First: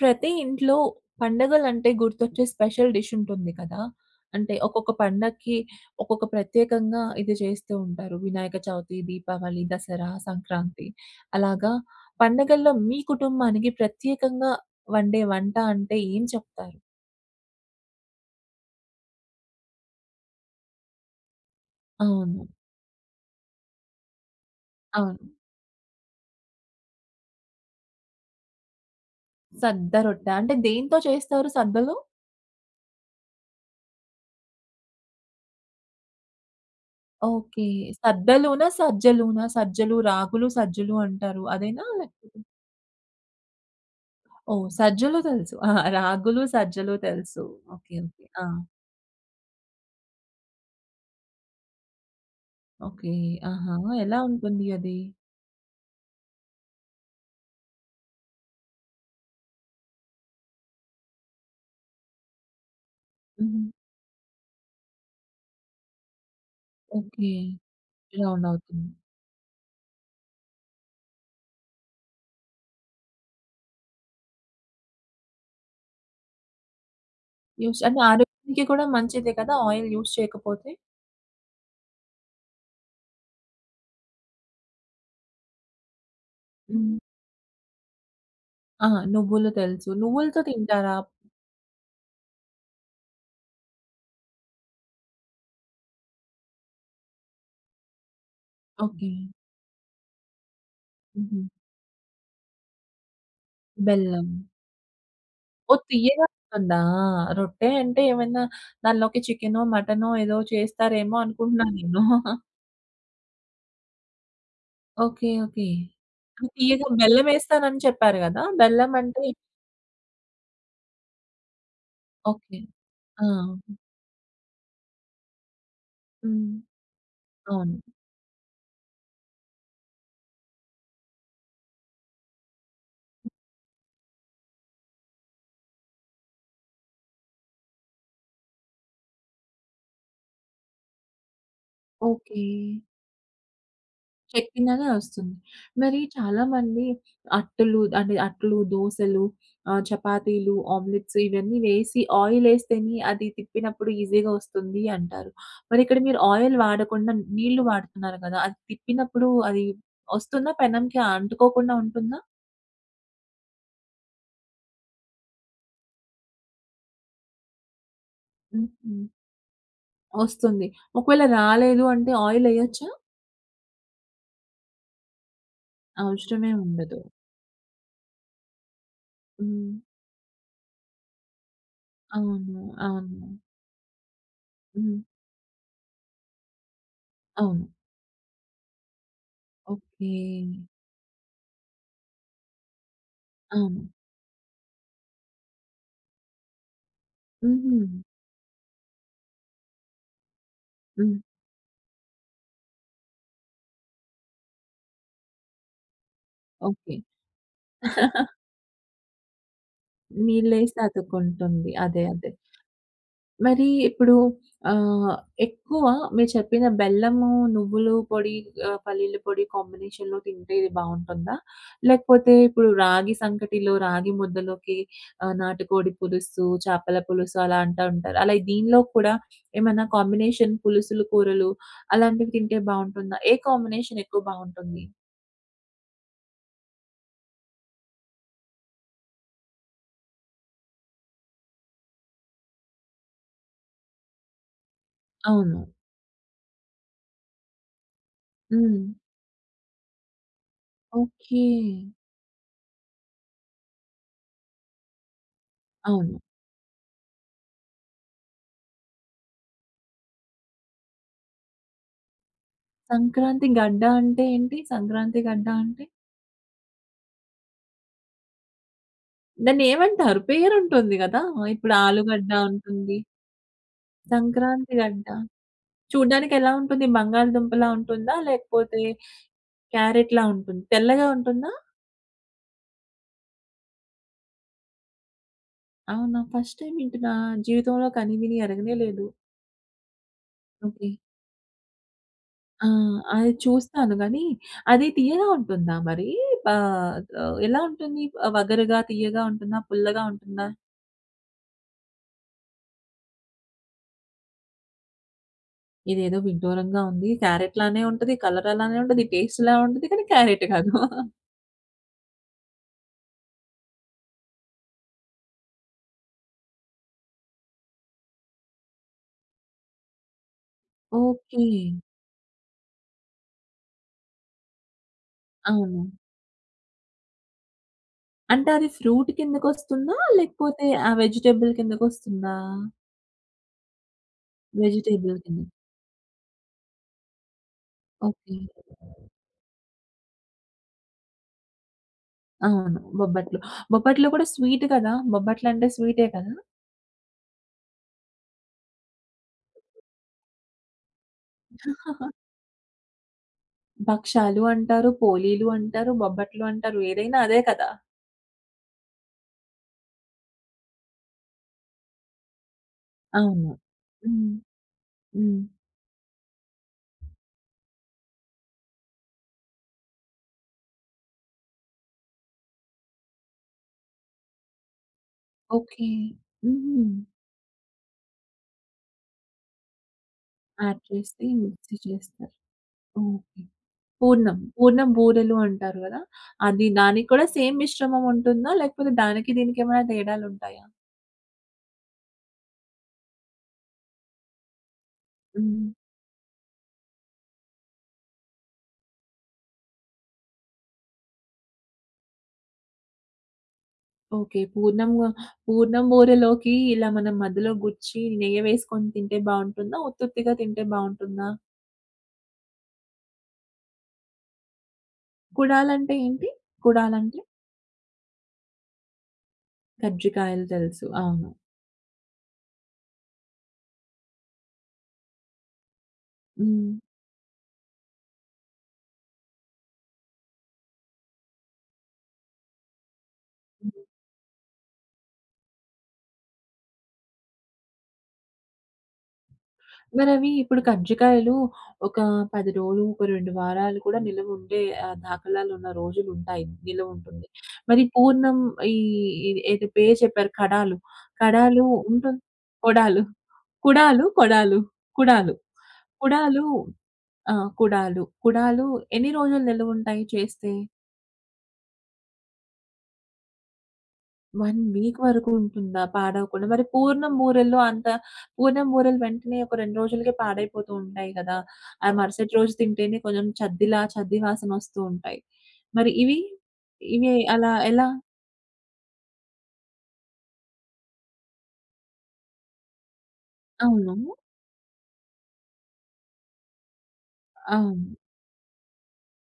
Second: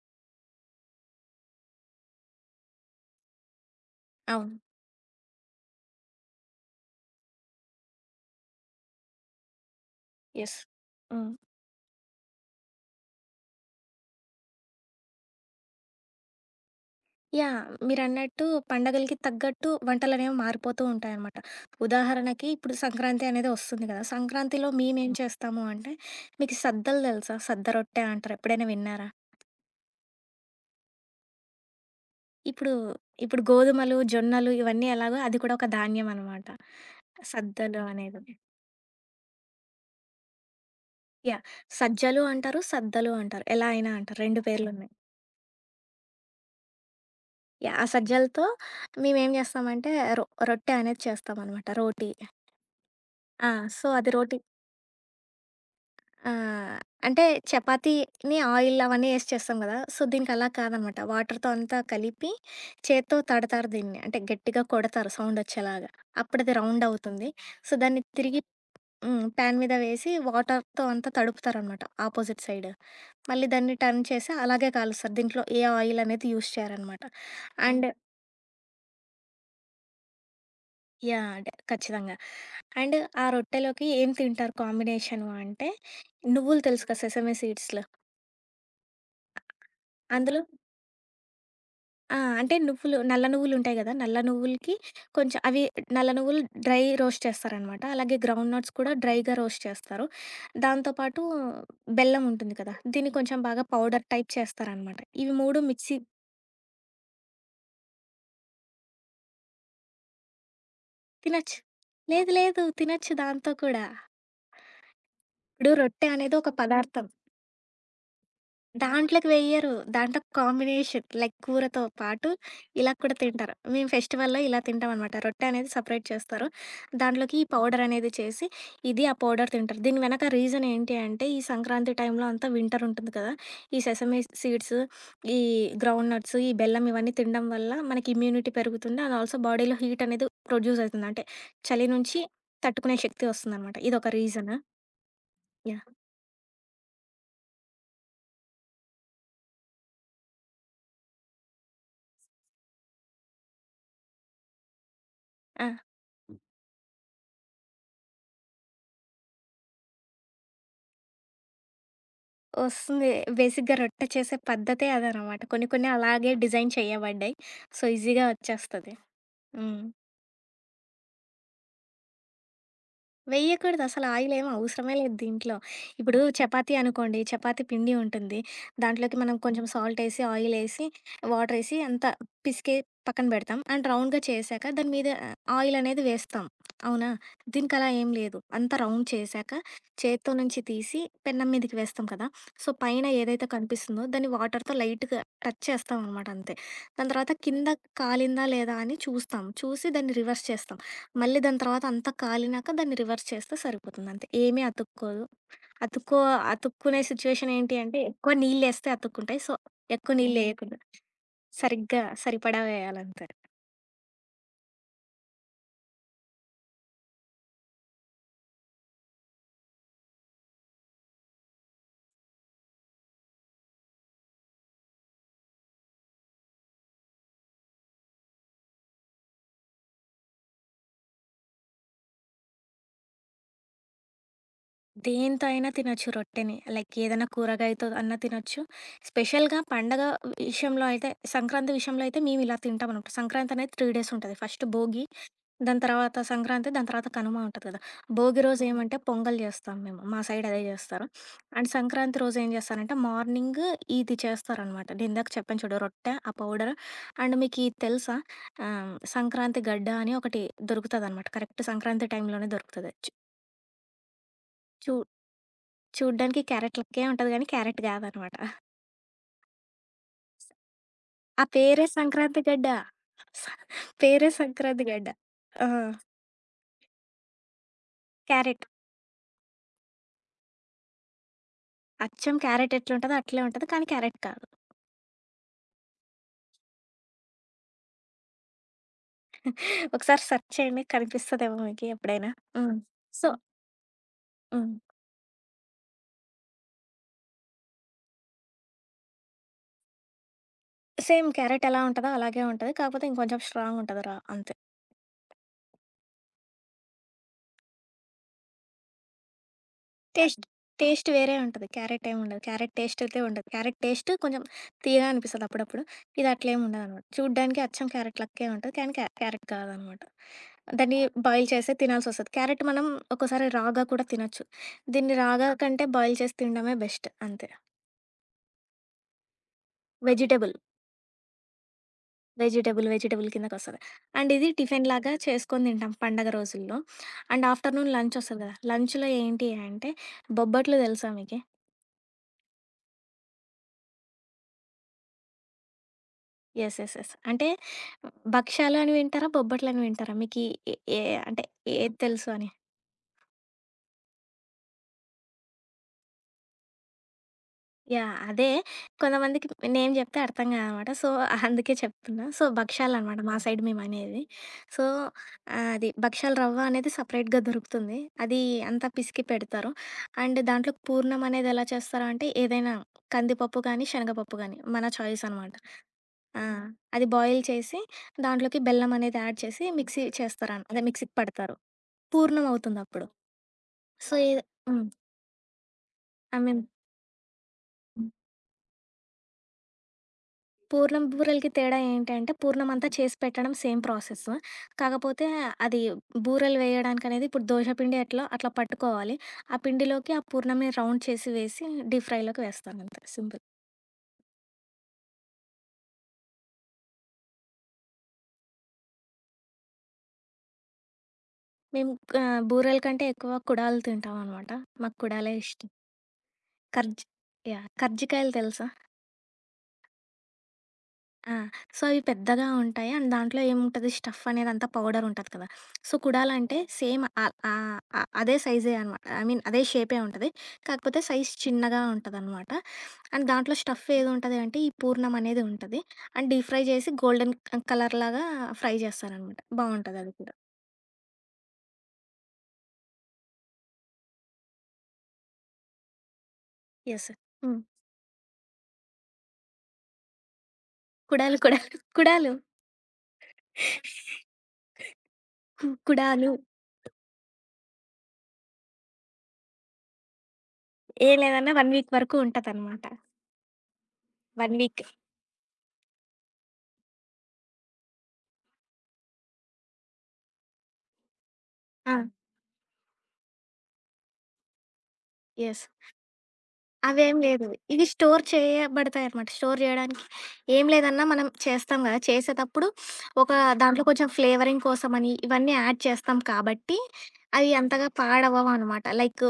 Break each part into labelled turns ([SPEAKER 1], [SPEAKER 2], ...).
[SPEAKER 1] ప్రతి ఇంట్లో పండగలంటే గుర్తొచ్చే స్పెషల్ డిష్ ఉంటుంది కదా! అంటే
[SPEAKER 2] అవును.
[SPEAKER 1] ఒక్కొక్క పండక్కి ఒక్కొక్క ప్రత్యేకంగా ఇది చేస్తూ ఉంటారు. వినాయక చవితి, దీపావళి, దసరా,
[SPEAKER 2] యెస్.
[SPEAKER 1] సంక్రాంతి.
[SPEAKER 2] హ్మ్.
[SPEAKER 1] అలాగా పండగల్లో మీ కుటుంబానికి ప్రత్యేకంగా వండే వంట అంటే ఏం చెప్తారు?
[SPEAKER 2] యాహ్! మీరన్నట్టు పండగలకి తగ్గట్టు వంటలనేవి మారిపోతూ ఉంటాయనమాట.
[SPEAKER 1] అవును.
[SPEAKER 2] ఉదాహరణకి ఇప్పుడు సంక్రాంతి అనేది వస్తుంది కదా! సంక్రాంతిలో మేమేం
[SPEAKER 1] అవును.
[SPEAKER 2] చేస్తాము అంటే మీకు సద్దలు తెలుసా? సద్ద రొట్టె అంటారు. ఎప్పుడైనా విన్నారా?
[SPEAKER 1] సద్ద రొట్టె. అంటే దేనితో చేస్తారు సద్దలు?
[SPEAKER 2] ఇప్పుడు ఇప్పుడు గోధుమలు, జొన్నలు ఇవన్నీ ఎలాగో అది కూడా ఒక ధాన్యం అనమాట.
[SPEAKER 1] ఓకే.
[SPEAKER 2] సద్దలు అనేది.
[SPEAKER 1] సద్దలునా? సజ్జలునా? సజ్జలు, రాగులు, సజ్జలు
[SPEAKER 2] యాహ్!
[SPEAKER 1] అంటారు అదేనా?
[SPEAKER 2] సజ్జలు
[SPEAKER 1] లేకపోతే
[SPEAKER 2] అంటారు. సద్దలు అంటారు. ఎలా అయినా అంటారు. 2
[SPEAKER 1] ఓహ్!
[SPEAKER 2] పేర్లున్నాయి.
[SPEAKER 1] సజ్జలు తెలుసు. అహా! రాగులు, సజ్జలు తెలుసు.
[SPEAKER 2] ఆ
[SPEAKER 1] ఓకే. ఓకే. ఆ!
[SPEAKER 2] సజ్జలతో మేమేం చేస్తామంటే రొట్టె అనేది చేస్తామనమాట. రోటీ.
[SPEAKER 1] ఓకే.
[SPEAKER 2] ఆ!
[SPEAKER 1] ఆహా!
[SPEAKER 2] సో, అది
[SPEAKER 1] ఎలా
[SPEAKER 2] రోటీ.
[SPEAKER 1] ఉంటుంది అది?
[SPEAKER 2] ఆ! అంటే చపాతీని ఆయిల్ అవన్నీ ఏసి చేస్తాం గదా! సో, దీనికలా కాదనమాట. వాటర్‌తో అంతా కలిపి చేత్తో
[SPEAKER 1] హ్మ్.
[SPEAKER 2] తడతారు దీన్ని. అంటే గట్టిగా కొడతారు సౌండొచ్చేలాగా. అప్పుడది రౌండవుతుంది.
[SPEAKER 1] ఓకే.
[SPEAKER 2] సో, దాన్ని తిరిగి
[SPEAKER 1] రౌండ్ అవుతుంది.
[SPEAKER 2] ప్యాన్ మీద వేసి వాటర్‌తో అంతా తడుపుతారనమాట ఆపోజిట్ సైడ్. మళ్ళీ దాన్ని టర్న్ చేసి అలాగే కాలుస్తారు. దీంట్లో ఏ ఆయిలనేది యూజ్ చేయరనమాట. హ్మ్.
[SPEAKER 1] యూజ్
[SPEAKER 2] అండ్
[SPEAKER 1] అంటే ఆరోగ్యానికి కూడా మంచిదే కదా! ఆయిల్ యూజ్ చేయకపోతే?
[SPEAKER 2] యాహ్! అంటే ఖచ్చితంగా. అండ్ ఆ రొట్టెలోకి ఏం తింటారు కాంబినేషను అంటే, నువ్వులు తెలుసు
[SPEAKER 1] హ్మ్.
[SPEAKER 2] కదా! సెసమే సీడ్స్‌లో
[SPEAKER 1] ఆ! నువ్వులు తెలుసు. నువ్వులతో
[SPEAKER 2] అందులో
[SPEAKER 1] తింటారా?
[SPEAKER 2] అంటే నువ్వులు, నల్ల నువ్వులుంటాయి గదా! నల్ల నువ్వులకి కొంచెం అవి నల్ల నువ్వులు డ్రై రోస్ట్ చేస్తారనమాట. అలాగే గ్రౌండ్ నట్స్ కూడా
[SPEAKER 1] ఓకే.
[SPEAKER 2] డ్రైగా రోస్ట్ చేస్తారు. దాంతో పాటు
[SPEAKER 1] హుహు.
[SPEAKER 2] బెల్లం ఉంటుంది కదా! దీన్ని కొంచెం బాగా పౌడర్
[SPEAKER 1] బెల్లం.
[SPEAKER 2] టైప్ చేస్తారనమాట. ఇవి 3
[SPEAKER 1] ఓహ్!
[SPEAKER 2] మిక్సీ
[SPEAKER 1] తియ్యగా ఉంటుందా? రొట్టె అంటే ఏమైనా దానిలోకి చికెనో, మటనో ఏదో చేస్తారేమో
[SPEAKER 2] తినొచ్చు.
[SPEAKER 1] అనుకుంటున్నా నేను.
[SPEAKER 2] లేదు లేదు. తినొచ్చు దాంతో కూడా.
[SPEAKER 1] ఓకే. ఓకే.
[SPEAKER 2] ఇప్పుడు రొట్టె అనేది
[SPEAKER 1] అది
[SPEAKER 2] ఒక
[SPEAKER 1] తియ్యగా
[SPEAKER 2] పదార్థం.
[SPEAKER 1] బెల్లమేస్తానని చెప్పారు గదా! బెల్లం అంటే
[SPEAKER 2] దాంట్లోకి వెయ్యరు. దాంట్లో కాంబినేషన్ లైక్ కూరతో పాటు
[SPEAKER 1] ఓకే.
[SPEAKER 2] ఇలా కూడా
[SPEAKER 1] ఆ!
[SPEAKER 2] తింటారు. మేము ఫెస్టివల్‌లో ఇలా తింటామనమాట. రొట్టె అనేది సెపరేట్ చేస్తారు.
[SPEAKER 1] హ్మ్.
[SPEAKER 2] దాంట్లోకి ఈ
[SPEAKER 1] అవును.
[SPEAKER 2] పౌడర్ అనేది చేసి, ఇది ఆ పౌడర్ తింటారు. దీని వెనక రీజన్ ఏంటి అంటే, ఈ సంక్రాంతి టైంలో అంతా వింటర్ ఉంటుంది కదా! ఈ సెసమీ సీడ్స్, ఈ గ్రౌండ్ నట్స్, ఈ బెల్లం ఇవన్నీ తినడం వల్ల మనకి ఇమ్యూనిటీ పెరుగుతుంది. అండ్ ఆల్సో బాడీలో హీట్ అనేది ప్రొడ్యూస్ అవుతుంది. అంటే చలి నుంచి
[SPEAKER 1] ఓకే.
[SPEAKER 2] తట్టుకునే శక్తి వస్తుందనమాట. ఇదొక రీజన్.
[SPEAKER 1] చెక్కినదే వస్తుంది.
[SPEAKER 2] యాహ్!
[SPEAKER 1] మరి చాలామంది అట్టలు అంటే అట్లు, దోసలు, చపాతీలు, ఆమ్లెట్స్ ఇవన్నీ వేసి ఆయిలేస్తేనే అది తిప్పినప్పుడు ఈజీగా వస్తుంది అంటారు.
[SPEAKER 2] ఆ!
[SPEAKER 1] మరి ఇక్కడ మీరు ఆయిల్ వాడకుండా నీళ్లు వాడుతున్నారు కదా! అది తిప్పినప్పుడు అది వస్తుందా? పెనంకి అంటుకోకుండా ఉంటుందా?
[SPEAKER 2] వస్తుంది. బేసిక్‌గా రొట్టె చేసే పద్ధతే అదనమాట. కొన్ని కొన్ని అలాగే డిజైన్ చేయబడ్డాయి. సో, ఈజీగా వచ్చేస్తది.
[SPEAKER 1] హుహు.
[SPEAKER 2] హ్మ్.
[SPEAKER 1] వస్తుంది. ఒకవేళ రాలేదు అంటే ఆయిలేయొచ్చా?
[SPEAKER 2] వేయకూడదు. అసలు ఆయిల్ ఏమి అవసరమే లేదు దీంట్లో. ఇప్పుడు
[SPEAKER 1] అవసరమే
[SPEAKER 2] చపాతీ
[SPEAKER 1] ఉండదు.
[SPEAKER 2] అనుకోండి, చపాతీ పిండి ఉంటుంది. దాంట్లోకి మనం కొంచెం
[SPEAKER 1] హ్మ్.
[SPEAKER 2] సాల్ట్ ఏసి, ఆయిల్ ఏసి, వాటర్ ఏసి అంతా
[SPEAKER 1] అవును.
[SPEAKER 2] పిసికి పక్కన
[SPEAKER 1] అవును.
[SPEAKER 2] పెడతాం. అండ్ రౌండ్‌గా చేశాక దాని
[SPEAKER 1] హ్మ్.
[SPEAKER 2] మీద ఆయిల్ అనేది వేస్తాం. అవునా?
[SPEAKER 1] అవును.
[SPEAKER 2] దీనికి అలా ఏం లేదు. అంతా రౌండ్ చేశాక
[SPEAKER 1] ఓకే.
[SPEAKER 2] చేత్తో నుంచి తీసి పెన్నం మీదకి వేస్తాం కదా! సో, పైన ఏదైతే
[SPEAKER 1] అవును.
[SPEAKER 2] కనిపిస్తుందో దాన్ని వాటర్‌తో లైట్‌గా టచ్ చేస్తామనమాట అంతే. దాని తర్వాత కింద
[SPEAKER 1] హుహు.
[SPEAKER 2] కాలిందా లేదా అని చూస్తాం. చూసి దాన్ని రివర్స్ చేస్తాం.
[SPEAKER 1] హ్మ్.
[SPEAKER 2] మళ్ళీ దాని తర్వాత అంతా కాలినాక దాన్ని రివర్స్ చేస్తే సరిపోతుంది అంతే. ఏమీ అతుక్కోదు. అతుక్కో
[SPEAKER 1] ఓకే.
[SPEAKER 2] అతుక్కునే సిచ్యువేషన్ ఏంటి అంటే ఎక్కువ నీళ్ళేస్తే అతుక్కుంటాయి. సో, ఎక్కువ
[SPEAKER 1] నీళ్ళేసి
[SPEAKER 2] నీళ్ళేయకుండా
[SPEAKER 1] అతుక్కుంటుంది.
[SPEAKER 2] సరిగ్గా
[SPEAKER 1] అదే. అదే.
[SPEAKER 2] సరిపడా వేయాలంతే.
[SPEAKER 1] మరి ఇప్పుడు ఆహ్, ఎక్కువ మీరు చెప్పిన బెల్లము, నువ్వులు పొడి పల్లీల పొడి కాంబినేషన్‌లో తింటే ఇది బావుంటుందా? లేకపోతే ఇప్పుడు రాగి సంకటిలో, రాగి ముద్దలోకి నాటుకోడి పులుసు, చేపల పులుసు అలా అంటా ఉంటారు. అలా దీనిలో కూడా ఏమైనా కాంబినేషన్ పులుసులు, కూరలు అలాంటివి తింటే బావుంటుందా? ఏ కాంబినేషన్ ఎక్కువ బావుంటుంది?
[SPEAKER 2] దేంతో అయినా తినొచ్చు రొట్టెని. లైక్ ఏదైనా కూరగాయతో అన్నా తినొచ్చు. స్పెషల్‌గా పండగ విషయంలో అయితే సంక్రాంతి విషయంలో అయితే మేము ఇలా తింటామనమాట. సంక్రాంతి అనేది 3 డేస్ ఉంటది. ఫస్ట్ భోగి.
[SPEAKER 1] అవును.
[SPEAKER 2] దాని తర్వాత సంక్రాంతి, దాని తర్వాత కనుమ ఉంటది కదా! భోగి రోజు
[SPEAKER 1] హ్మ్.
[SPEAKER 2] ఏమంటే పొంగల్ చేస్తాం మేము. మా సైడ్ అదే చేస్తారు.
[SPEAKER 1] ఓకే.
[SPEAKER 2] అండ్ సంక్రాంతి రోజు ఏం చేస్తారంటే మార్నింగ్ ఇది చేస్తారనమాట. నేనిందాక చెప్పాను చూడు రొట్టె,
[SPEAKER 1] అవును.
[SPEAKER 2] ఆ పౌడర్. అండ్ మీకిది తెలుసా? సంక్రాంతి గడ్డ అని ఒకటి దొరుకుతదనమాట. కరెక్ట్ సంక్రాంతి టైంలోనే దొరుకుతది. చు
[SPEAKER 1] సంక్రాంతి గడ్డ అంటే ఏంటి?
[SPEAKER 2] చూ
[SPEAKER 1] సంక్రాంతి గడ్డ అంటే?
[SPEAKER 2] చూడ్డానికి క్యారెట్ లెక్కే ఉంటది గానీ క్యారెట్ కాదనమాట.
[SPEAKER 1] దాన్నేమంటారు? పేరుంటుంది గదా!
[SPEAKER 2] ఆ
[SPEAKER 1] ఇప్పుడు
[SPEAKER 2] పేరే
[SPEAKER 1] ఆలుగడ్డ
[SPEAKER 2] సంక్రాంతి గడ్డ.
[SPEAKER 1] ఉంటుంది.
[SPEAKER 2] స పేరే
[SPEAKER 1] సంక్రాంతి
[SPEAKER 2] సంక్రాంతి
[SPEAKER 1] గడ్డ.
[SPEAKER 2] గడ్డ. ఆ!
[SPEAKER 1] చూడ్డానికెలా ఉంటుంది? బంగాళదుంపలా ఉంటుందా?
[SPEAKER 2] క్యారెట్.
[SPEAKER 1] లేకపోతే క్యారెట్‌లా ఉంటుంది. తెల్లగా ఉంటుందా?
[SPEAKER 2] అచ్చం క్యారెట్ ఎట్లుంటదో అట్లే ఉంటది. కానీ క్యారెట్ కాదు.
[SPEAKER 1] అవునా? ఫస్ట్ టైమ్ వింటున్నా. జీవితంలో కని విని ఎరగనే లేదు.
[SPEAKER 2] ఒకసారి సెర్చ్ చేయండి
[SPEAKER 1] ఓకే.
[SPEAKER 2] కనిపిస్తదేమో మీకు ఎప్పుడైనా.
[SPEAKER 1] ఆ!
[SPEAKER 2] హ్మ్. సో
[SPEAKER 1] అది చూస్తాను గానీ,
[SPEAKER 2] హ్మ్. హ్మ్.
[SPEAKER 1] అది తియ్యగా ఉంటుందా మరి? పా ఎలా ఉంటుంది? వగరుగా, తియ్యగా ఉంటుందా? పుల్లగా ఉంటుందా?
[SPEAKER 2] సేమ్ క్యారెట్ ఎలా ఉంటదో అలాగే ఉంటది. కాకపోతే ఇంకొంచెం స్ట్రాంగ్ ఉంటది రా అంతే.
[SPEAKER 1] ఇదేదో విడ్డూరంగా ఉంది. క్యారెట్ లానే ఉంటది. కలర్ అలానే ఉంటది. టేస్ట్ ఇలా ఉంటది. కానీ
[SPEAKER 2] టేస్ట్
[SPEAKER 1] క్యారెట్ కాదు.
[SPEAKER 2] టేస్ట్ వేరే ఉంటది. క్యారెట్ ఏముండదు. క్యారెట్ టేస్ట్ అయితే ఉండదు. క్యారెట్ టేస్ట్ కొంచెం తియ్యగా అనిపిస్తది అప్పుడప్పుడు. ఇది అట్లేం ఉండదనమాట. చూడ్డానికి అచ్చం క్యారెట్ లెక్కే ఉంటది. కానీ క్యారెట్ కాదనమాట. దాన్ని
[SPEAKER 1] ఓకే.
[SPEAKER 2] బాయిల్ చేసే తినాల్సొస్తది. క్యారెట్ మనం ఒక్కోసారి రాగా కూడా తినొచ్చు. దీన్ని రాగా
[SPEAKER 1] అవును.
[SPEAKER 2] కంటే బాయిల్ చేసి తినడమే బెస్ట్ అంతే.
[SPEAKER 1] అంటే అది ఫ్రూట్ కిందకొస్తుందా?
[SPEAKER 2] వెజిటబుల్.
[SPEAKER 1] లేకపోతే ఆ వెజిటబుల్ కిందకొస్తుందా?
[SPEAKER 2] వెజిటబుల్ కిందకొస్తది. అండ్ ఇది టిఫిన్‌లాగా
[SPEAKER 1] వెజిటబుల్ కింద.
[SPEAKER 2] చేసుకొని తింటాం పండగ రోజుల్లో. And afternoon
[SPEAKER 1] okay.
[SPEAKER 2] లంచొస్తది గదా! లంచ్‌లో ఏంటి అంటే బొబ్బట్లు తెలుసా మీకి?
[SPEAKER 1] అవును. బొబ్బట్లు. బొబ్బట్లు కూడా స్వీట్ కదా! బొబ్బట్లంటే స్వీటే కదా!
[SPEAKER 2] యెస్. అంటే భక్షాలు అని వింటారా? బొబ్బట్లు అని వింటారా? మీకి ఏ ఏ అంటే ఏది
[SPEAKER 1] ఆహా!
[SPEAKER 2] తెలుసు అని?
[SPEAKER 1] భక్షాలు అంటారు. పోలీలు అంటారు. బొబ్బట్లు అంటారు. ఏదైనా అదే కదా!
[SPEAKER 2] అదే కొంతమందికి నేమ్ జెప్తే అర్థం కాదనమాట. సో, అందుకే చెప్తున్నా. సో, భక్షాలనమాట మా
[SPEAKER 1] అవును.
[SPEAKER 2] సైడ్ మేమనేది.
[SPEAKER 1] హ్మ్.
[SPEAKER 2] సో,
[SPEAKER 1] హ్మ్.
[SPEAKER 2] అది భక్షాలు రవ్వ అనేది సపరేట్‌గా దొరుకుతుంది. అది అంతా పిసికి పెడతారు. అండ్ దాంట్లో పూర్ణం అనేది ఎలా చేస్తారు అంటే ఏదైనా కందిపప్పు గానీ, శనగపప్పు గానీ మన చాయిస్ అనమాట.
[SPEAKER 1] ఓకే.
[SPEAKER 2] ఆ!
[SPEAKER 1] హుహు.
[SPEAKER 2] అది బాయిల్ చేసి దాంట్లోకి బెల్లం అనేది యాడ్ చేసి మిక్సీ చేస్తారన్
[SPEAKER 1] యాడ్
[SPEAKER 2] అదే మిక్సీకి
[SPEAKER 1] చేసి
[SPEAKER 2] పడతారు.
[SPEAKER 1] మిక్సీ చేస్తారు.
[SPEAKER 2] పూర్ణం అవుతుందప్పుడు.
[SPEAKER 1] ఓకే.
[SPEAKER 2] సో,
[SPEAKER 1] పూర్ణం.
[SPEAKER 2] ఏదో హ్మ్.
[SPEAKER 1] పూర్ణం బూరెలు అంటారు గదా!
[SPEAKER 2] ఐ మీన్
[SPEAKER 1] అది దానికి కూడా సేమ్ మిశ్రమం ఉంటుందా? లేకపోతే దానికి దీనికేమైనా తేడాలుంటాయా?
[SPEAKER 2] పూర్ణం బూరెలకి తేడా ఏంటంటే, పూర్ణం అంతా చేసి పెట్టడం సేమ్ ప్రాసెస్. కాకపోతే
[SPEAKER 1] హ్మ్.
[SPEAKER 2] అది బూరెలు వేయడానికనేది ఇప్పుడు దోస పిండి ఎట్లో అట్లా పట్టుకోవాలి. ఆ పిండిలోకి ఆ పూర్ణంని రౌండ్ చేసి వేసి డీప్ ఫ్రైలోకి వేస్తానంతే సింపుల్.
[SPEAKER 1] ఓకే. పూర్ణం పూర్ణం బూరెలోకి ఇలా మనం మధ్యలో గుచ్చి నెయ్యి వేసుకొని తింటే బావుంటుందా? ఉత్తుత్తిగా తింటే బావుంటుందా?
[SPEAKER 2] మేము బూరెల కంటే ఎక్కువ కుడాలు తింటామనమాట. మాకు కుడాలే ఇష్టం.
[SPEAKER 1] కుడాలంటే ఏంటి?
[SPEAKER 2] కర్జ్
[SPEAKER 1] కుడాలంటే?
[SPEAKER 2] యాహ్! కర్జికాయలు తెలుసా?
[SPEAKER 1] కజ్జికాయలు తెలుసు. అవును.
[SPEAKER 2] ఆ! సో, అవి పెద్దగా ఉంటాయి. అండ్ దాంట్లో ఏముంటది స్టఫ్ అనేది అంతా పౌడర్ ఉంటది కదా! సో, కుడాలంటే
[SPEAKER 1] హ్మ్.
[SPEAKER 2] సేమ్ ఆహ్, ఆహ్, ఆహ్, అదే సైజే అనమాట. ఐ మీన్ అదే షేపే ఉంటది. కాకపోతే సైజ్ చిన్నగా ఉంటదనమాట. అండ్ దాంట్లో స్టఫ్ ఏదుంటది అంటే ఈ పూర్ణం అనేది ఉంటది. అండ్ డీప్ ఫ్రై చేసి గోల్డెన్ కలర్‌లాగా ఫ్రై చేస్తారనమాట. బావుంటదది
[SPEAKER 1] మరవి
[SPEAKER 2] కూడా.
[SPEAKER 1] ఇప్పుడు కజ్జికాయలు ఒక 10 రోజులు, ఒక 2 వారాలు కూడా నిలవుండే దాఖలాలున్న రోజులుంటాయి.
[SPEAKER 2] యెస్.
[SPEAKER 1] నిలవుంటుంది.
[SPEAKER 2] హ్మ్.
[SPEAKER 1] మరి పూర్ణం ఈ ఇది ఏదో పేరు చెప్పారు కడాలు.
[SPEAKER 2] కుడాలు, కుడాలు,
[SPEAKER 1] కడాలు ఉంటుం
[SPEAKER 2] కుడాలు,
[SPEAKER 1] కొడాలు. కుడాలు, కొడాలు, కుడాలు.
[SPEAKER 2] కుడాలు.
[SPEAKER 1] కుడాలు ఆ! కుడాలు. కుడాలు ఎన్ని రోజులు నిలవుంటాయి చేస్తే?
[SPEAKER 2] ఏం లేదన్నా 1 వీక్ వరకు ఉంటదనమాట.
[SPEAKER 1] 1
[SPEAKER 2] 1 వీక్.
[SPEAKER 1] వీక్ వరకు ఉంటుందా పాడవకుండా? మరి పూర్ణం బూరెలు అంత పూర్ణం బూరెలు వెంటనే ఒక 2 రోజులకే పాడైపోతూ ఉంటాయి కదా! ఆ
[SPEAKER 2] ఆ!
[SPEAKER 1] మరుసటి రోజు తింటేనే కొంచెం చద్దిలా చద్ది వాసన వస్తూ ఉంటాయి.
[SPEAKER 2] యెస్.
[SPEAKER 1] మరి ఇవి? ఇవి
[SPEAKER 2] అవేం లేదు.
[SPEAKER 1] అలా
[SPEAKER 2] ఇవి
[SPEAKER 1] ఎలా?
[SPEAKER 2] స్టోర్ చేయబడతాయనమాట. స్టోర్ జేయడానికి ఏం లేదన్నా మనం చేస్తాం గదా! చేసేతప్పుడు ఒక దాంట్లో
[SPEAKER 1] అవును.
[SPEAKER 2] కొంచెం ఫ్లేవరింగ్ కోసమని ఇవన్నీ యాడ్ చేస్తాం కాబట్టి, అవి అంతగా
[SPEAKER 1] అవును.
[SPEAKER 2] పాడవ్వవనమాట. లైక్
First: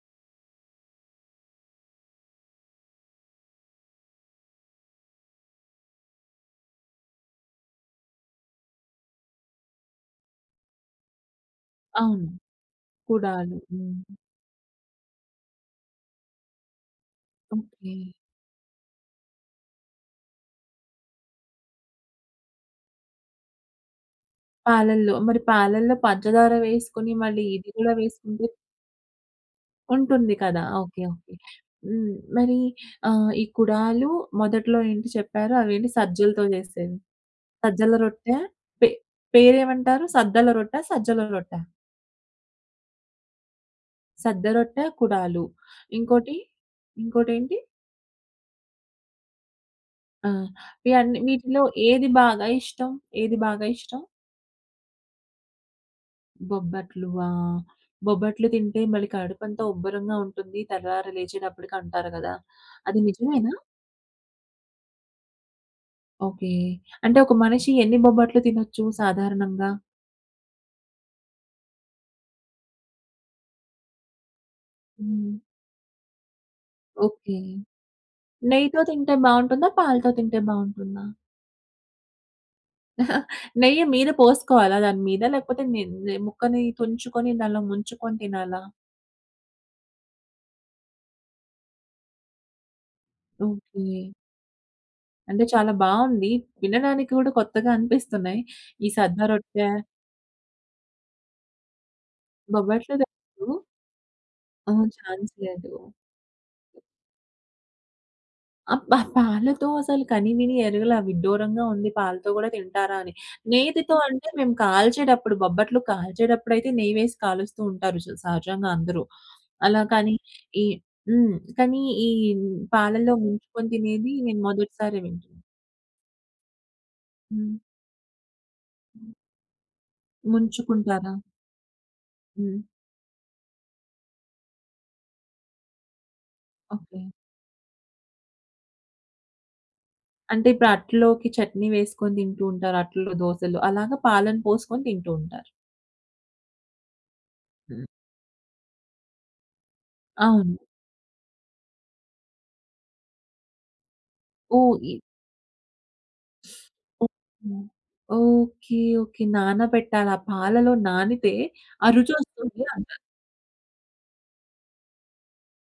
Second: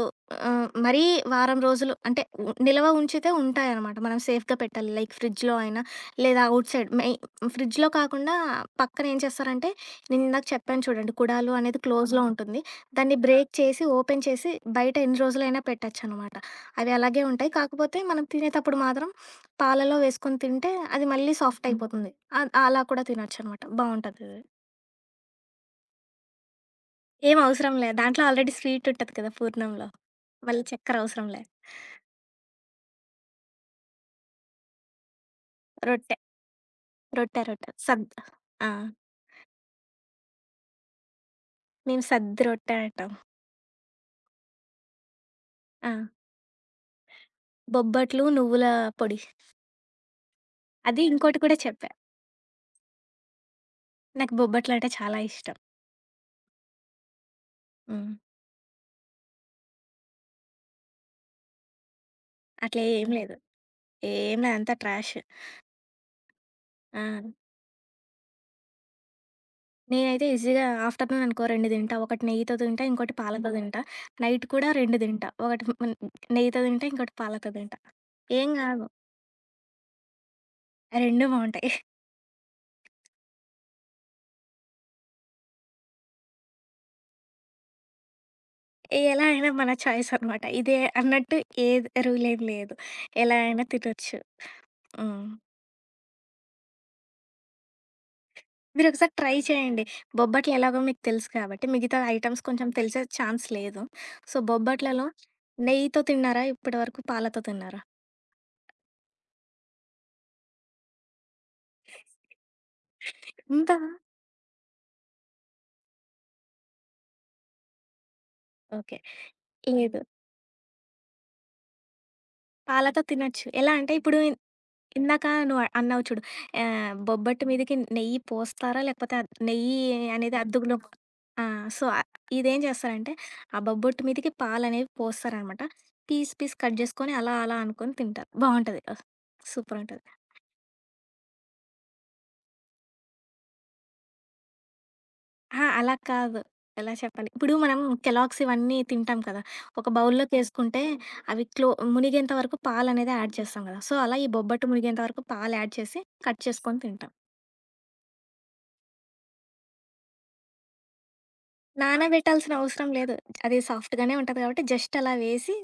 [SPEAKER 2] మరీ వారం రోజులు అంటే నిల్వ ఉంచితే ఉంటాయనమాట. మనం సేఫ్‌గా పెట్టాలి. లైక్ ఫ్రిడ్జ్‌లో అయినా, లేదా ఔట్ సైడ్ మెయి ఫ్రిడ్జ్‌లో కాకుండా పక్కన ఏం చేస్తారంటే, నేనిందాక చెప్పాను చూడండి కుడాలు అనేది క్లోజ్‌లో
[SPEAKER 1] అవును.
[SPEAKER 2] ఉంటుంది. దాన్ని బ్రేక్
[SPEAKER 1] కుడాలు.
[SPEAKER 2] చేసి,
[SPEAKER 1] హ్మ్.
[SPEAKER 2] ఓపెన్ చేసి బయట ఎన్ని రోజులైనా పెట్టొచ్చనమాట. అవి అలాగే ఉంటాయి.
[SPEAKER 1] ఓకే.
[SPEAKER 2] కాకపోతే మనం తినేతప్పుడు మాత్రం పాలలో వేసుకొని తింటే అది మళ్ళీ సాఫ్ట్ అయిపోతుంది. అలా కూడా తినొచ్చనమాట. బావుంటదది.
[SPEAKER 1] పాలల్లో మరి పాలల్లో పంచదార వేసుకొని
[SPEAKER 2] ఏం
[SPEAKER 1] మళ్ళీ ఇది
[SPEAKER 2] అవసరం లే.
[SPEAKER 1] కూడా
[SPEAKER 2] దాంట్లో
[SPEAKER 1] వేసుకుంటే
[SPEAKER 2] ఆల్రెడీ స్వీట్ ఉంటది కదా! పూర్ణంలో.
[SPEAKER 1] ఉంటుంది కదా!
[SPEAKER 2] మళ్ళీ చక్కెర
[SPEAKER 1] ఓకే.
[SPEAKER 2] అవసరం
[SPEAKER 1] ఓకే.
[SPEAKER 2] లే.
[SPEAKER 1] హ్మ్. మరి ఈ కుడాలు మొదట్లో ఏంటి చెప్పారు? అవేంటి
[SPEAKER 2] రొట్టె.
[SPEAKER 1] సజ్జలతో చేసేవి.
[SPEAKER 2] రొట్టె, రొట్టె.
[SPEAKER 1] సజ్జల
[SPEAKER 2] సద్
[SPEAKER 1] రొట్టె
[SPEAKER 2] ఆ!
[SPEAKER 1] పే పేరేమంటారు? సద్దల రొట్టె, సజ్జల రొట్టె.
[SPEAKER 2] మేము సద్ది రొట్టె అంటాం.
[SPEAKER 1] సద్ద రొట్టె, కుడాలు.
[SPEAKER 2] ఆ!
[SPEAKER 1] ఇంకోటి? ఇంకోటేంటి?
[SPEAKER 2] బొబ్బట్లు, నువ్వుల పొడి.
[SPEAKER 1] ఆ! ఈ
[SPEAKER 2] అది
[SPEAKER 1] అన్ని
[SPEAKER 2] ఇంకోటి కూడా
[SPEAKER 1] వీటిలో
[SPEAKER 2] చెప్పా.
[SPEAKER 1] ఏది బాగా ఇష్టం? ఏది బాగా ఇష్టం?
[SPEAKER 2] నాకు బొబ్బట్లు అంటే చాలా ఇష్టం.
[SPEAKER 1] బొబ్బట్లువా?
[SPEAKER 2] హ్మ్.
[SPEAKER 1] బొబ్బట్లు తింటే మళ్ళీ కడుపంతా ఉబ్బరంగా ఉంటుంది. తెల్లారి లేచేటప్పటికి అంటారు కదా!
[SPEAKER 2] అట్లా
[SPEAKER 1] అది
[SPEAKER 2] ఏం లేదు.
[SPEAKER 1] నిజమేనా?
[SPEAKER 2] ఏం లేదు. అంతా ట్రాష్.
[SPEAKER 1] ఓకే.
[SPEAKER 2] ఆ!
[SPEAKER 1] అంటే ఒక మనిషి ఎన్ని బొబ్బట్లు తినొచ్చు సాధారణంగా?
[SPEAKER 2] నేనైతే ఈజీగా ఆఫ్టర్‌నూన్ అనుకో 2 తింటా. ఒకటి నెయ్యితో తింటా, ఇంకోటి పాలతో తింటా. నైట్ కూడా 2 తింటా.
[SPEAKER 1] హ్మ్.
[SPEAKER 2] ఒకటి నెయ్యితో తింటా, ఇంకోటి
[SPEAKER 1] ఓకే.
[SPEAKER 2] పాలతో తింటా. ఏం
[SPEAKER 1] నెయ్యితో
[SPEAKER 2] కాదు.
[SPEAKER 1] తింటే బావుంటుందా? పాలతో తింటే బావుంటుందా?
[SPEAKER 2] 2 బావుంటాయి.
[SPEAKER 1] నెయ్యి మీద పోసుకోవాలా దాని మీద? లేకపోతే నె నె ముక్కని తుంచుకొని దానిలో ముంచుకొని తినాలా?
[SPEAKER 2] ఎలా అయినా మన చాయిస్ అనమాట. ఇదే అన్నట్టు ఏది రూల్ ఏం లేదు. ఎలా అయినా
[SPEAKER 1] ఓకే.
[SPEAKER 2] తినొచ్చు. హ్మ్.
[SPEAKER 1] అంటే చాలా బావుంది. వినడానికి కూడా కొత్తగా అనిపిస్తున్నాయి. ఈ
[SPEAKER 2] మీరొకసారి
[SPEAKER 1] సద్ద
[SPEAKER 2] ట్రై
[SPEAKER 1] రొట్టె,
[SPEAKER 2] చేయండి. బొబ్బట్లు ఎలాగో మీకు తెలుసు కాబట్టి, మిగతా ఐటెమ్స్ కొంచెం
[SPEAKER 1] బొబ్బట్లు
[SPEAKER 2] తెలిసే ఛాన్స్
[SPEAKER 1] తెలుసు.
[SPEAKER 2] లేదు. సో,
[SPEAKER 1] ఆ!
[SPEAKER 2] బొబ్బట్లలో
[SPEAKER 1] ఛాన్స్ లేదు.
[SPEAKER 2] నెయ్యితో తిన్నారా? ఇప్పటి వరకు పాలతో తిన్నారా?
[SPEAKER 1] అబ్బా! పాలతో అసలు కనీవినీ ఎరుగలా విడ్డూరంగా ఉంది పాలతో గూడా తింటారా అని.
[SPEAKER 2] అంతా
[SPEAKER 1] నేతితో అంటే మేము కాల్చేటప్పుడు బొబ్బట్లు కాల్చేటప్పుడైతే నెయ్యి వేసి కాలుస్తూ ఉంటారు సహజంగా
[SPEAKER 2] ఓకే.
[SPEAKER 1] అందరూ. అలా
[SPEAKER 2] లేదు.
[SPEAKER 1] కానీ ఈ హ్మ్. కానీ ఈ
[SPEAKER 2] పాలతో
[SPEAKER 1] పాలల్లో
[SPEAKER 2] తినొచ్చు.
[SPEAKER 1] ముంచుకొని
[SPEAKER 2] ఎలా అంటే
[SPEAKER 1] తినేది
[SPEAKER 2] ఇప్పుడు
[SPEAKER 1] నేను మొదటిసారే
[SPEAKER 2] ఇందాక
[SPEAKER 1] వింటున్నా.
[SPEAKER 2] నువ్వు అన్నావు చూడు. బొబ్బట్టు
[SPEAKER 1] హ్మ్.
[SPEAKER 2] మీదకి నెయ్యి పోస్తారా? లేకపోతే నెయ్యి అనేది అద్దుకులో
[SPEAKER 1] ముంచుకుంటారా?
[SPEAKER 2] ఆ! సో,
[SPEAKER 1] హ్మ్.
[SPEAKER 2] ఇదేం చేస్తారంటే, ఆ బొబ్బట్టు మీదకి పాలనేవి పోస్తారనమాట. Piece piece cut
[SPEAKER 1] okay.
[SPEAKER 2] చేసుకొని అలా అలా అనుకొని తింటారు. బావుంటది. సూపరుంటది.
[SPEAKER 1] అంటే ఇప్పుడు అట్లలోకి చట్నీ వేసుకొని తింటూ ఉంటారు. అట్లలో దోసలు అలాగా పాలను పోసుకొని తింటూ ఉంటారు.
[SPEAKER 2] అహా! అలా కాదు. ఎలా చెప్పాలి? ఇప్పుడు మనం
[SPEAKER 1] హ్మ్.
[SPEAKER 2] కెలాగ్స్ ఇవన్నీ తింటాం కదా! ఒక
[SPEAKER 1] అవును.
[SPEAKER 2] బౌల్‌లోకేసుకుంటే అవి మునిగేంత వరకు పాలనేది యాడ్ చేస్తాం కదా! సో, అలా ఈ బొబ్బట్టు
[SPEAKER 1] ఓహ్! ఇ
[SPEAKER 2] మునిగేంత వరకు పాలు యాడ్ చేసి కట్ చేసుకొని తింటాం.
[SPEAKER 1] ఓహో! ఓకే. ఓకే. నానబెట్టాలా? పాలలో నానితే ఆ
[SPEAKER 2] నానబెట్టాల్సిన
[SPEAKER 1] రుచొస్తుంది
[SPEAKER 2] అవసరం
[SPEAKER 1] అంటారు.
[SPEAKER 2] లేదు. అది సాఫ్ట్‌గానే ఉంటది కాబట్టి జస్ట్ అలా వేసి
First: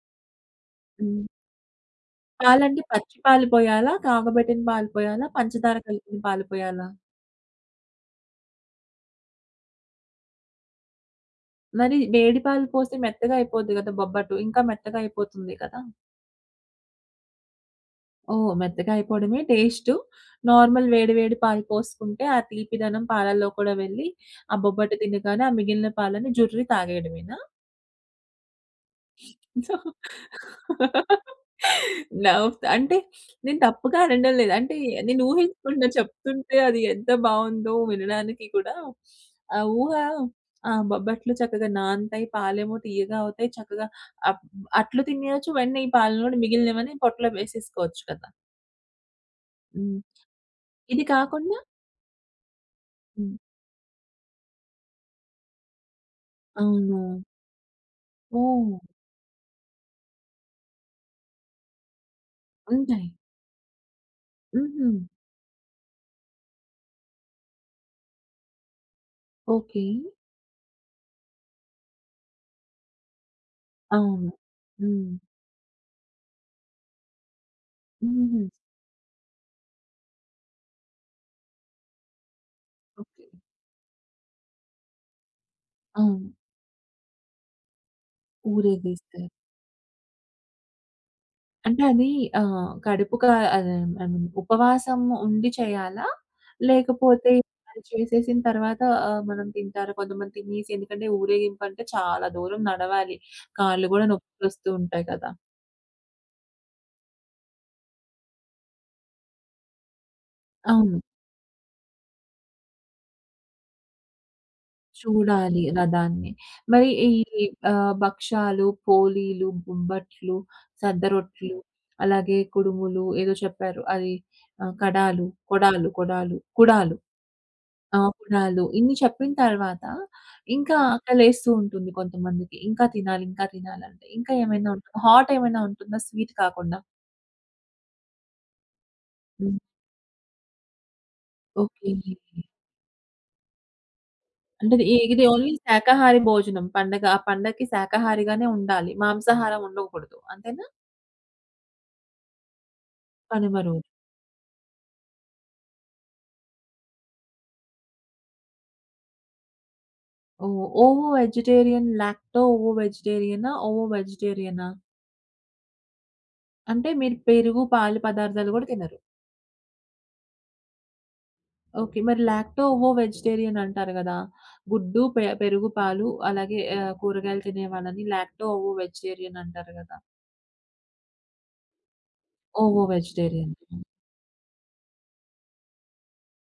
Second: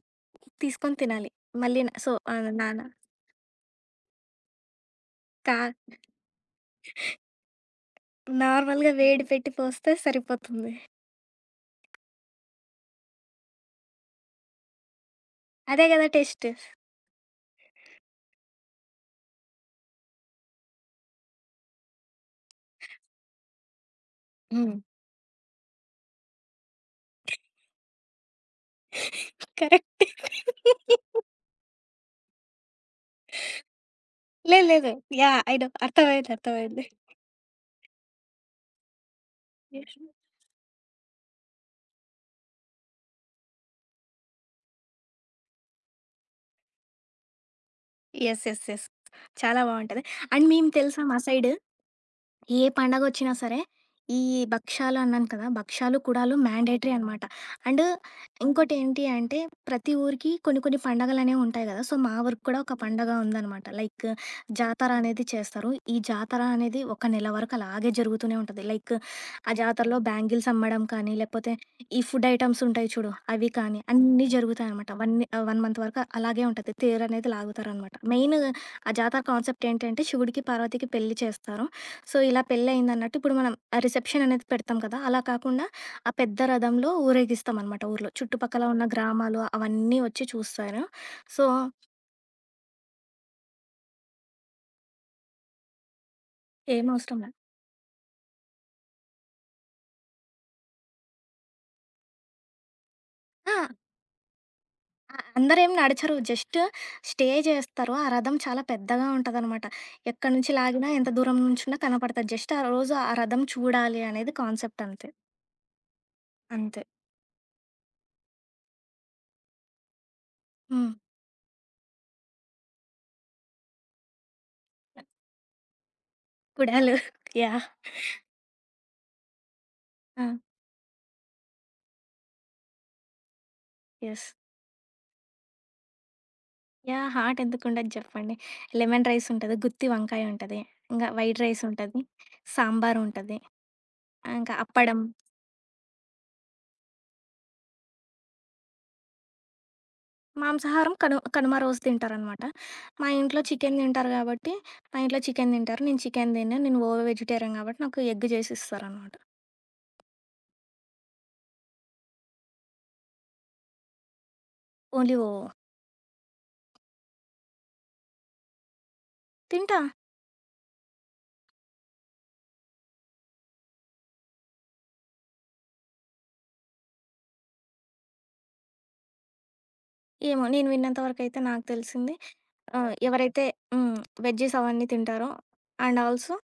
[SPEAKER 2] తీసుకొని
[SPEAKER 1] హ్మ్.
[SPEAKER 2] తినాలి. మళ్ళీ న సో ఆహ్, నాన
[SPEAKER 1] పాలంటే పచ్చి పాలు పోయాలా? కాగబెట్టిన పాలు పోయాలా?
[SPEAKER 2] కా
[SPEAKER 1] పంచదార కలిపిన పాలు పోయాలా?
[SPEAKER 2] నార్మల్‌గా వేడి పెట్టి పోస్తే సరిపోతుంది.
[SPEAKER 1] మరి వేడి పాలు పోస్తే మెత్తగా అయిపోద్ది కదా! బొబ్బట్టు. ఇంకా మెత్తగా అయిపోతుంది కదా!
[SPEAKER 2] అదే గదా టేస్ట్.
[SPEAKER 1] ఓహ్! మెత్తగా అయిపోవడమే టేస్టు. నార్మల్ వేడి వేడి పాలు పోసుకుంటే ఆ తీపిదనం పాలల్లో కూడా వెళ్ళి, ఆ
[SPEAKER 2] హ్మ్.
[SPEAKER 1] బొబ్బట్టు తినగానే ఆ మిగిలిన పాలని జుర్రి తాగేయడమేనా? So
[SPEAKER 2] correct.
[SPEAKER 1] నవ్వు అంటే నేను తప్పుగా అనడం లేదు.
[SPEAKER 2] లేదు
[SPEAKER 1] అంటే
[SPEAKER 2] లేదు.
[SPEAKER 1] నేను
[SPEAKER 2] ఐ నో
[SPEAKER 1] ఊహించకుండా
[SPEAKER 2] అర్థమైంది.
[SPEAKER 1] చెప్తుంటే అది
[SPEAKER 2] అర్థమైంది.
[SPEAKER 1] ఎంత బావుందో వినడానికి కూడా. ఆ ఊహ
[SPEAKER 2] యెస్.
[SPEAKER 1] ఆ! బొబ్బట్లు చక్కగా నానతాయి, పాలేమో తియ్యగా అవుతాయి. చక్కగా అప్ అట్లు తినేయొచ్చు. వెంటనే ఈ పాలను కూడా మిగిలినవని పొట్టలో వేసేసుకోవచ్చు కదా!
[SPEAKER 2] యెస్. చాలా
[SPEAKER 1] హ్మ్.
[SPEAKER 2] బావుంటది. అండ్ మేము
[SPEAKER 1] ఇది
[SPEAKER 2] తెలుసా మా సైడ్
[SPEAKER 1] కాకుండా
[SPEAKER 2] ఏ పండగొచ్చినా
[SPEAKER 1] హ్మ్.
[SPEAKER 2] సరే, ఈ భక్షాలు అన్నాను కదా! భక్షాలు, కుడాలు మ్యాండేటరీ
[SPEAKER 1] అవును.
[SPEAKER 2] అనమాట. అండ్
[SPEAKER 1] ఓహ్!
[SPEAKER 2] ఇంకోటేంటి అంటే, ప్రతి ఊరికి కొన్ని కొన్ని పండగలనేవి ఉంటాయి గదా! సో, మా ఊరికి కూడా ఒక
[SPEAKER 1] ఉంటాయి.
[SPEAKER 2] పండగ ఉందనమాట. లైక్
[SPEAKER 1] హుహు.
[SPEAKER 2] జాతర అనేది చేస్తారు. ఈ జాతర అనేది ఒక నెల వరకు అలాగే జరుగుతూనే ఉంటది. లైక్ ఆ
[SPEAKER 1] ఓకే.
[SPEAKER 2] జాతరలో బ్యాంగిల్స్ అమ్మడం కానీ, లేకపోతే ఈ ఫుడ్ ఐటెమ్స్ ఉంటాయి చూడు, అవి కానీ అన్నీ
[SPEAKER 1] అవును.
[SPEAKER 2] జరుగుతాయనమాట.
[SPEAKER 1] హ్మ్.
[SPEAKER 2] 1 మంత్ వరకు అలాగే ఉంటది. తేరనేది లాగుతారనమాట. మెయిన్
[SPEAKER 1] హుహు.
[SPEAKER 2] ఆ జాతర కాన్సెప్ట్ ఏంటంటే, శివుడికి, పార్వతికి పెళ్లి చేస్తారు. సో, ఇలా పెళ్లయిందన్నట్టు
[SPEAKER 1] ఓకే.
[SPEAKER 2] ఇప్పుడు మనం ఆ రిసెప్షన్ అనేది పెడతాం కదా! అలా కాకుండా ఆ
[SPEAKER 1] అవును.
[SPEAKER 2] పెద్ద రథంలో ఊరేగిస్తామనమాట ఊర్లో. చుట్టుపక్కల ఉన్న
[SPEAKER 1] ఊరేగిస్తారు.
[SPEAKER 2] గ్రామాలు అవన్నీ వచ్చి చూస్తారు. సో,
[SPEAKER 1] అంటే అది ఆహ్, కడుపుక అదే ఐ మీన్ ఉపవాసం ఉండి చేయాలా?
[SPEAKER 2] ఏమవసరం
[SPEAKER 1] లేకపోతే
[SPEAKER 2] లేదు.
[SPEAKER 1] అది చేసేసిన తర్వాత మనం తింటారా? కొంతమంది తినేసి ఎందుకంటే ఊరేగింపంటే చాలా దూరం నడవాలి.
[SPEAKER 2] ఆ!
[SPEAKER 1] కాళ్ళు గూడా నొప్పులొస్తూ ఉంటాయి కదా!
[SPEAKER 2] అందరేం నడచరు. జస్ట్ స్టే చేస్తారు. ఆ రథం చాలా పెద్దగా ఉంటదనమాట. ఎక్కడి నుంచి లాగినా,
[SPEAKER 1] అవును.
[SPEAKER 2] ఎంత దూరం నుంచున్నా కనపడతది. జస్ట్ ఆ రోజు ఆ రథం చూడాలి అనేది కాన్సెప్ట్ అంతే.
[SPEAKER 1] చూడాలి రథాన్ని.
[SPEAKER 2] అంతే.
[SPEAKER 1] మరి ఈ భక్షాలు, పోలీలు, బొబ్బట్లు,
[SPEAKER 2] హ్మ్.
[SPEAKER 1] సద్దరొట్లు, అలాగే కుడుములు ఏదో చెప్పారు. అది కడాలు, కొడాలు, కొడాలు,
[SPEAKER 2] కుడాలు.
[SPEAKER 1] కుడాలు.
[SPEAKER 2] యాహ్!
[SPEAKER 1] ఆ! అప్పుడాలు. ఇన్ని చెప్పిన తర్వాత
[SPEAKER 2] ఆ!
[SPEAKER 1] ఇంకా ఆకలేస్తూ ఉంటుంది కొంతమందికి. ఇంకా తినాలి, ఇంకా తినాలంటే.
[SPEAKER 2] యెస్.
[SPEAKER 1] ఇంకా ఏమైనా ఉంటుందా? హాట్ ఏమైనా ఉంటుందా స్వీట్ కాకుండా?
[SPEAKER 2] హాట్ ఎందుకుండదు జెప్పండి. లెమన్ రైస్ ఉంటది,
[SPEAKER 1] హ్మ్.
[SPEAKER 2] గుత్తి వంకాయ ఉంటది, ఇంగా వైట్ రైస్
[SPEAKER 1] ఓకే.
[SPEAKER 2] ఉంటది, సాంబార్ ఉంటది, ఇంకా
[SPEAKER 1] అంటే
[SPEAKER 2] అప్పడం.
[SPEAKER 1] ఇది ఓన్లీ శాకాహారి భోజనం. పండగ ఆ పండగకి శాకాహారిగానే ఉండాలి. మాంసాహారం ఉండకూడదు. అంతేనా?
[SPEAKER 2] మాంసాహారం కనుమ రోజు తింటారనమాట. మా ఇంట్లో
[SPEAKER 1] కనుమ
[SPEAKER 2] చికెన్
[SPEAKER 1] రోజు.
[SPEAKER 2] తింటారు గాబట్టి, మా ఇంట్లో చికెన్ తింటారు. నేను చికెన్ తినను. నేను ఓ వెజిటేరియన్ గాబట్టి నాకు ఎగ్ చేసిస్తారనమాట.
[SPEAKER 1] ఓహ్! ఓవో వెజిటేరియన్, లాక్టో ఓవో వెజిటేరియనా? ఓవో వెజిటేరియనా?
[SPEAKER 2] ఓన్లీ ఓ
[SPEAKER 1] అంటే మీరు పెరుగు, పాలు పదార్థాలు గూడా తినరు.
[SPEAKER 2] తింటా.
[SPEAKER 1] ఓకే. మరి లాక్టో ఓవో వెజిటేరియన్ అంటారు గదా! గుడ్డు, పెరుగు, పాలు అలాగే కూరగాయలు తినే వాళ్ళని లాక్టో ఓవో వెజిటేరియన్ అంటారు గదా!
[SPEAKER 2] ఏమో నేను విన్నంత వరకైతే నాకు తెలిసింది
[SPEAKER 1] ఓవో
[SPEAKER 2] ఎవరైతే
[SPEAKER 1] వెజిటేరియన్.
[SPEAKER 2] హ్మ్. వెజ్జీస్ అవన్నీ తింటారో అండ్ ఆల్సో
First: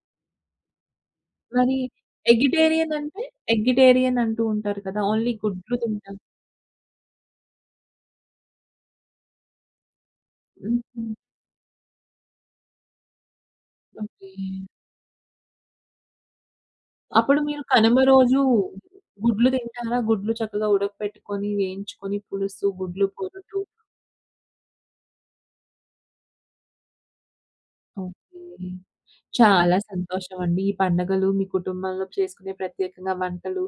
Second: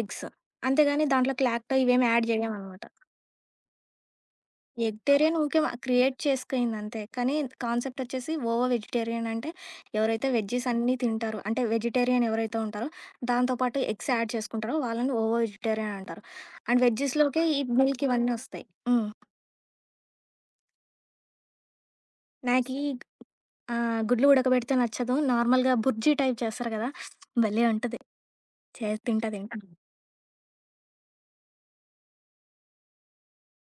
[SPEAKER 2] ఎగ్స్. అంతేగాని దాంట్లో క్లాక్టో
[SPEAKER 1] మరి
[SPEAKER 2] ఇవేమి యాడ్ జేయమనమాట.
[SPEAKER 1] ఎగిటేరియన్ అంటే? ఎగిటేరియన్ అంటూ ఉంటారు కదా! ఓన్లీ
[SPEAKER 2] ఎగ్‌టేరియన్ ఊకే
[SPEAKER 1] గుడ్లు
[SPEAKER 2] క్రియేట్
[SPEAKER 1] తింటారు.
[SPEAKER 2] చేసుకయిందంతే. కానీ కాన్సెప్ట్ వచ్చేసి ఓవో వెజిటేరియన్ అంటే ఎవరైతే వెజ్జీస్ అన్నీ
[SPEAKER 1] హుహు.
[SPEAKER 2] తింటారో, అంటే వెజిటేరియన్ ఎవరైతే ఉంటారో దాంతో పాటు ఎగ్స్
[SPEAKER 1] ఓకే.
[SPEAKER 2] యాడ్ చేసుకుంటారో వాళ్ళని ఓవో వెజిటేరియన్ అంటారు. అండ్
[SPEAKER 1] అప్పుడు
[SPEAKER 2] వెజ్జీస్‌లోకే ఈ
[SPEAKER 1] మీరు కనుమ
[SPEAKER 2] మిల్క్ ఇవన్నీ
[SPEAKER 1] రోజు
[SPEAKER 2] ఒస్తాయి. హ్మ్.
[SPEAKER 1] గుడ్లు తింటారా? గుడ్లు చక్కగా ఉడకపెట్టుకొని, వేయించుకొని పులుసు,
[SPEAKER 2] నాకీ
[SPEAKER 1] గుడ్లు పొరుటు.
[SPEAKER 2] గుడ్లు ఉడకబెడితే నచ్చదు. నార్మల్‌గా బుర్జీ టైప్ చేస్తారు గదా! భలే ఉంటది.
[SPEAKER 1] ఓకే.
[SPEAKER 2] చేసి తింటా.
[SPEAKER 1] చాలా సంతోషమండి. ఈ పండగలు మీ కుటుంబంలో చేసుకునే ప్రత్యేకంగా వంటలు,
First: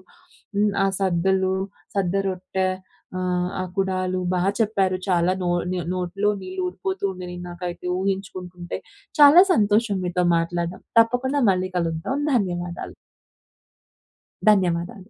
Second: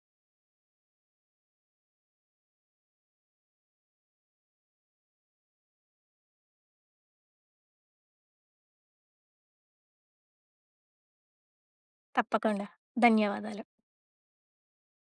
[SPEAKER 1] హ్మ్. ఆ సద్దలు, సద్ద రొట్టె, ఆ కుడాలు చెప్పారు. చాలా నో ని నోట్లో నీళ్ళు ఊరిపోతూ ఉండినియి నాకైతే ఊహించుకుంటుంటే. చాలా సంతోషం మీతో మాట్లాడడం. తప్పకుండా మళ్ళీ కలుద్దాం.
[SPEAKER 2] తప్పకుండా.
[SPEAKER 1] ధన్యవాదాలు.
[SPEAKER 2] ధన్యవాదాలు.
[SPEAKER 1] ధన్యవాదాలు.